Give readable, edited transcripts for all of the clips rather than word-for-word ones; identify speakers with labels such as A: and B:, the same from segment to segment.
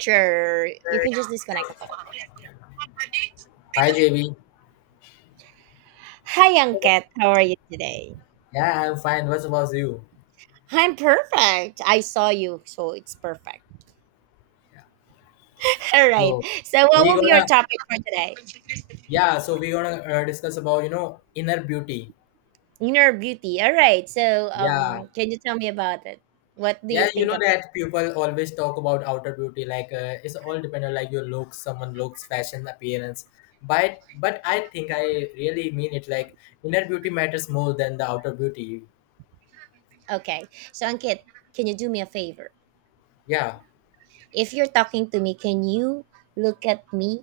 A: Sure, you
B: Hi
A: can just disconnect the call.
B: JB.
A: Hi, Angket. How are you today?
B: Yeah, I'm fine. What about you?
A: I'm perfect. I saw you, so it's perfect. All right.
B: So
A: So, what
B: we
A: will be your
B: gonna
A: topic for today?
B: yeah. So we gonna discuss about inner beauty.
A: Inner beauty. All right. So,
B: Yeah,
A: can you tell me about it? What do
B: yeah.
A: you
B: You
A: think
B: know
A: of?
B: that people always talk about outer beauty. Like it's all depend on like your looks, someone looks, fashion, appearance. But I think I really mean it. Like inner beauty matters more than the outer beauty.
A: Okay. So, Angket, can you do me a favor?
B: Yeah,
A: If you're talking to me, can you look at me?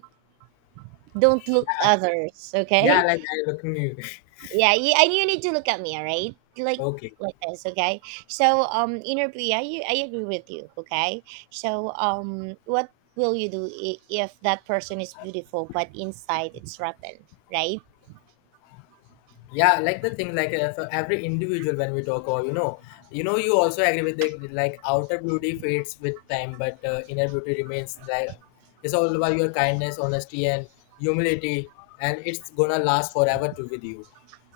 A: Don't look
B: yeah. I-
A: others.
B: yeah,
A: Okay.
B: like I looking you.
A: Yeah, you, and you need to look at me, all right? Like
B: Okay.
A: like this, okay? So inner P, I agree with you, okay? So what will you do if that person is beautiful but inside it's rotten, right?
B: Yeah, like the thing like for every individual when we talk about you also agree with the like outer beauty fades with time but inner beauty remains like it's all about your kindness honesty and humility and it's gonna last forever to with you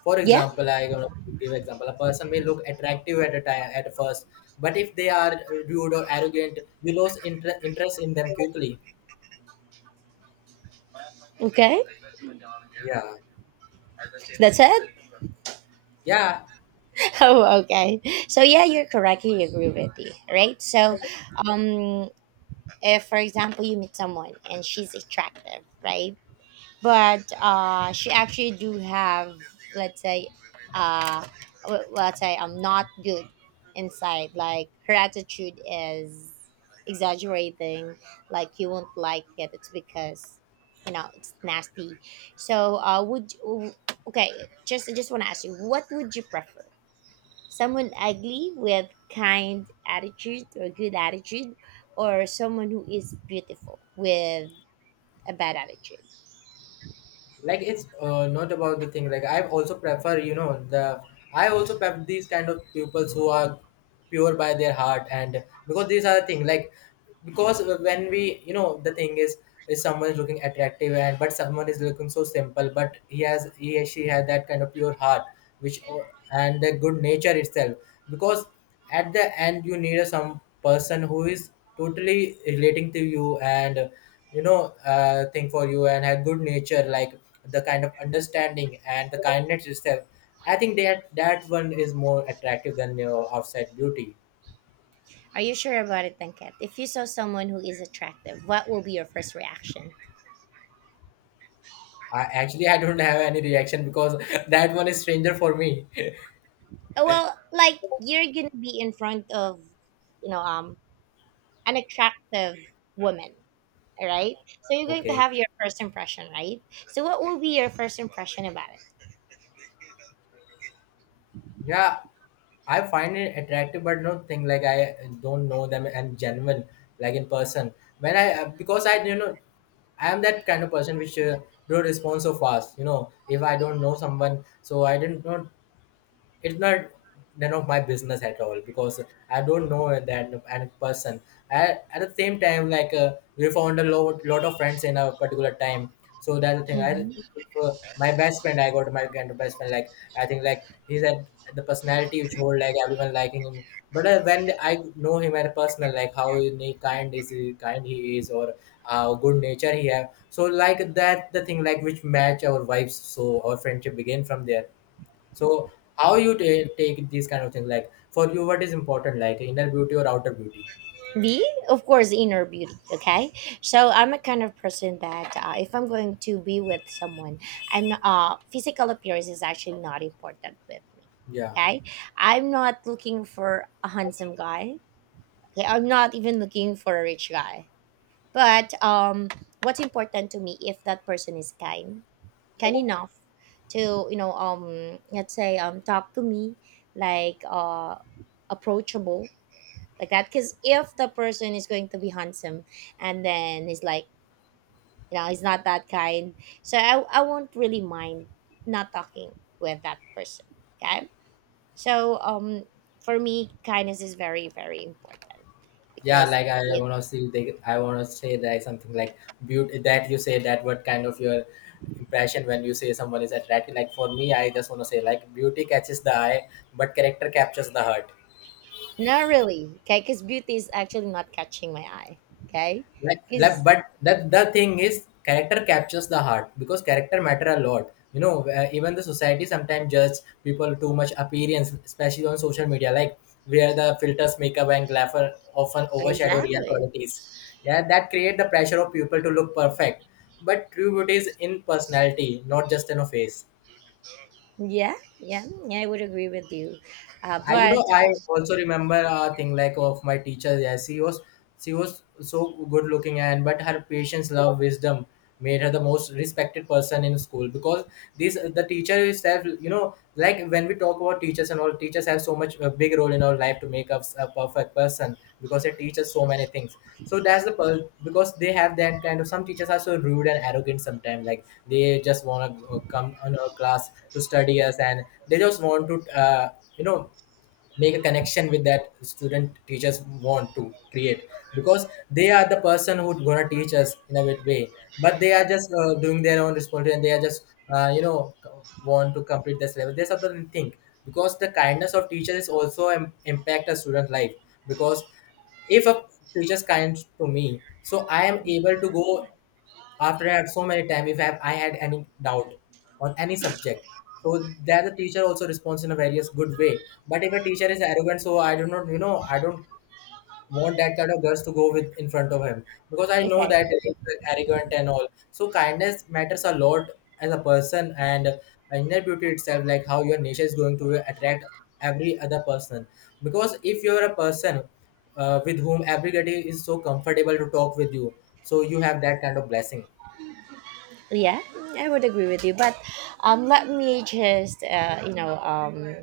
B: for
A: Yeah,
B: example I gonna give example a person may look attractive at a time at first but if they are rude or arrogant you lose interest in them quickly.
A: okay.
B: Yeah.
A: That's it.
B: Yeah,
A: Oh, okay. So yeah, you're correct. You agree with me, right? So um if for example you meet someone and she's attractive, right? But she actually do have let's say uh, let's say I'm not good inside, like her attitude is exaggerating, like you won't like it, it's because you know it's nasty. So okay, just I just want to ask you, what would you prefer? Someone ugly with kind attitude or good attitude, or someone who is beautiful with a bad attitude?
B: like it's not about the thing like I also prefer these kind of pupils who are pure by their heart and because these are the thing like because when we the thing is someone is looking attractive and but someone is looking so simple but he or she has that kind of pure heart which and the good nature itself because at the end you need a some person who is totally relating to you and thing for you and have good nature like the kind of understanding and the kindness itself. I think that that one is more attractive than your outside beauty.
A: Are you sure about it, Tanket? If you saw someone who is attractive, what will be your first reaction?
B: I don't have any reaction because that one is stranger for me.
A: Well, like you're gonna be in front of, you know, an attractive woman, all right? So you're going to
B: Okay.
A: have your first impression, right? So what will be your first impression about
B: Yeah, I find it attractive, but don't think like I don't know them and genuine like in person. When I because I I am that kind of person which don't respond so fast. You know, if I don't know someone, so I didn't know it's not none of my business at all because I don't know that any person. I, at the same time, like we found a lot of friends in a particular time. So that's the thing. I
A: it?
B: if, my best friend, I got my kind of best friend. Like I think like he's at the personality which hold like everyone liking him. But when I know him at a personal, like how kind kind he is, or how good nature he have. So like that the thing like which match our vibes. So our friendship begin from there. So how you take these kind of things? Like for you, what is important? Like inner beauty or outer beauty?
A: Be of course inner beauty, okay? So I'm a kind of person that, if I'm going to be with someone, I'm not, physical appearance is actually not important with me,
B: Yeah,
A: okay? I'm not looking for a handsome guy, okay, I'm not even looking for a rich guy, but what's important to me if that person is kind, kind enough to, you know, let's say, talk to me, like approachable, like that. Because if the person is going to be handsome and then he's like, you know, he's not that kind, so I won't really mind not talking with that person, okay. So for me kindness is very, very important,
B: yeah.
A: because
B: Like I
A: it
B: wanna see. I wanna say that something like beauty that you say that what kind of your impression when you say someone is attractive. Like for me, I just wanna say like beauty catches the eye, but character captures the heart.
A: not really okay because beauty is actually not catching my eye, okay, because
B: But that the thing is character captures the heart because character matter a lot you know even the society sometimes judge people too much appearance especially on social media like where the filters makeup and glamour often overshadow real
A: exactly
B: qualities. Yeah, that create the pressure of people to look perfect but true beauty is in personality not just in a face.
A: yeah, yeah, yeah, I would agree with you.
B: I
A: But
B: I also remember a thing like of my teacher. Yeah, she was so good looking and but her patience, love, wisdom made her the most respected person in school because this the teacher itself you know like when we talk about teachers and all teachers have so much a big role in our life to make us a perfect person because they teach us so many things. So that's the because they have that kind of some teachers are so rude and arrogant sometimes like they just want to come on our class to study us and they just want to you know make a connection with that student teachers want to create because they are the person who's gonna teach us in a good way but they are just doing their own responsibility and they are just uh, you know want to complete this level there's something thing because the kindness of teachers is also impact a student life because if a teacher is kind to me so I am able to go after I had so many time if I had any doubt on any subject. So there the teacher also responds in a various good way. But if a teacher is arrogant, so I do not, you know, I don't want that kind of girls to go with in front of him because I know
A: okay.
B: that he's arrogant and all. So kindness matters a lot as a person and inner beauty itself, like how your nature is going to attract every other person. Because if you're a person with whom everybody is so comfortable to talk with you, so you have that kind of blessing.
A: Yeah, I would agree with you. But let me just, you know,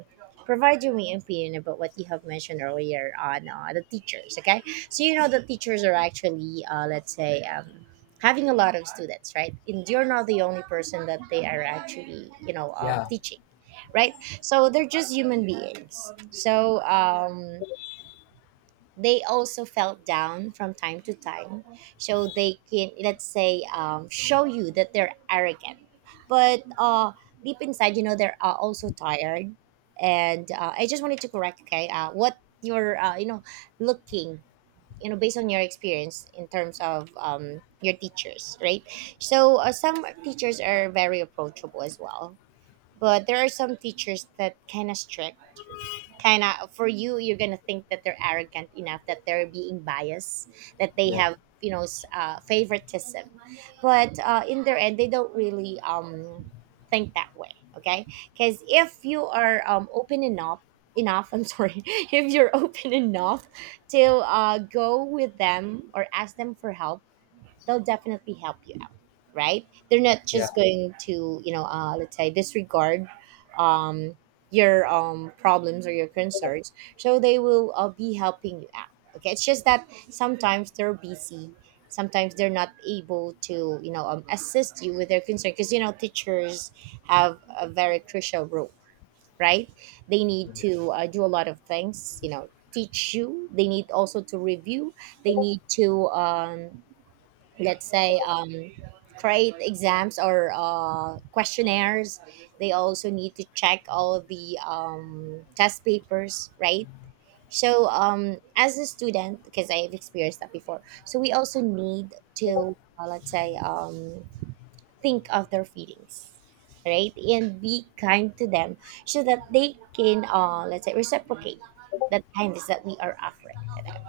A: provide you my opinion about what you have mentioned earlier on, the teachers. Okay, so you know the teachers are actually, let's say, having a lot of students, right? And you're not the only person that they are actually, you know,
B: Yeah,
A: teaching, right? So they're just human beings. So they also felt down from time to time, so they can, let's say, show you that they're arrogant, but deep inside, you know, they're also tired. And I just wanted to correct, okay, what you're, you know, looking, you know, based on your experience in terms of your teachers, right? So some teachers are very approachable as well, but there are some teachers that kind of strict, kind of, for you you're gonna think that they're arrogant enough, that they're being biased, that they have, you know, favoritism. But in their end they don't really think that way, okay. Because if you are open enough I'm sorry if you're open enough to go with them or ask them for help, they'll definitely help you out, right? They're not
B: yeah,
A: just going to, you know, let's say, disregard um, your problems or your concerns, so they will be helping you out, okay. It's just that sometimes they're busy, sometimes they're not able to, you know, assist you with their concern, because you know teachers have a very crucial role, right? They need to do a lot of things, you know, teach you, they need also to review, they need to, let's say, create exams or questionnaires, they also need to check all the test papers, right? So as a student, because I've experienced that before, so we also need to, let's say, think of their feelings, right, and be kind to them, so that they can, let's say, reciprocate that kindness that we are offering to them,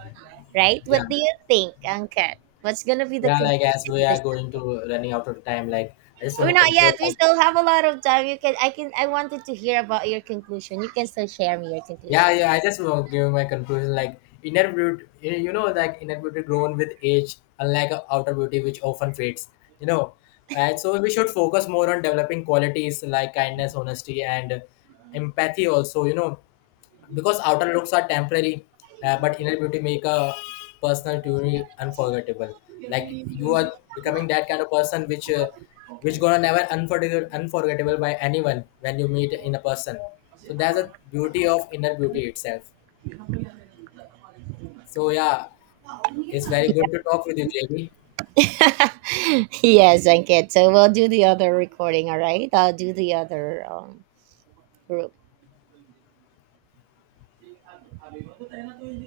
A: right?
B: yeah,
A: What do you think, Angkat? What's gonna be the
B: yeah. Like as
A: conclusion
B: we
A: of
B: are
A: this
B: going
A: topic?
B: to running out of time, like I just want
A: We're
B: to
A: not
B: conclude.
A: yet. We
B: Like
A: still have a lot of time. You can. I can. I wanted to hear about your conclusion. You can still share me your
B: yeah,
A: conclusion.
B: yeah. I just want to give my conclusion. Like inner beauty, you know, like inner beauty grown with age, unlike outer beauty which often fades. You know, and so we should focus more on developing qualities like kindness, honesty, and empathy. Also, you know, because outer looks are temporary but inner beauty make a personal journey unforgettable like you are becoming that kind of person which gonna never unforgettable by anyone when you meet in a person. So that's a beauty of inner beauty itself. So yeah, it's very good to talk with you jb.
A: Yeah. Yes, Angkat. So we'll do the other recording. All right. I'll do the other group.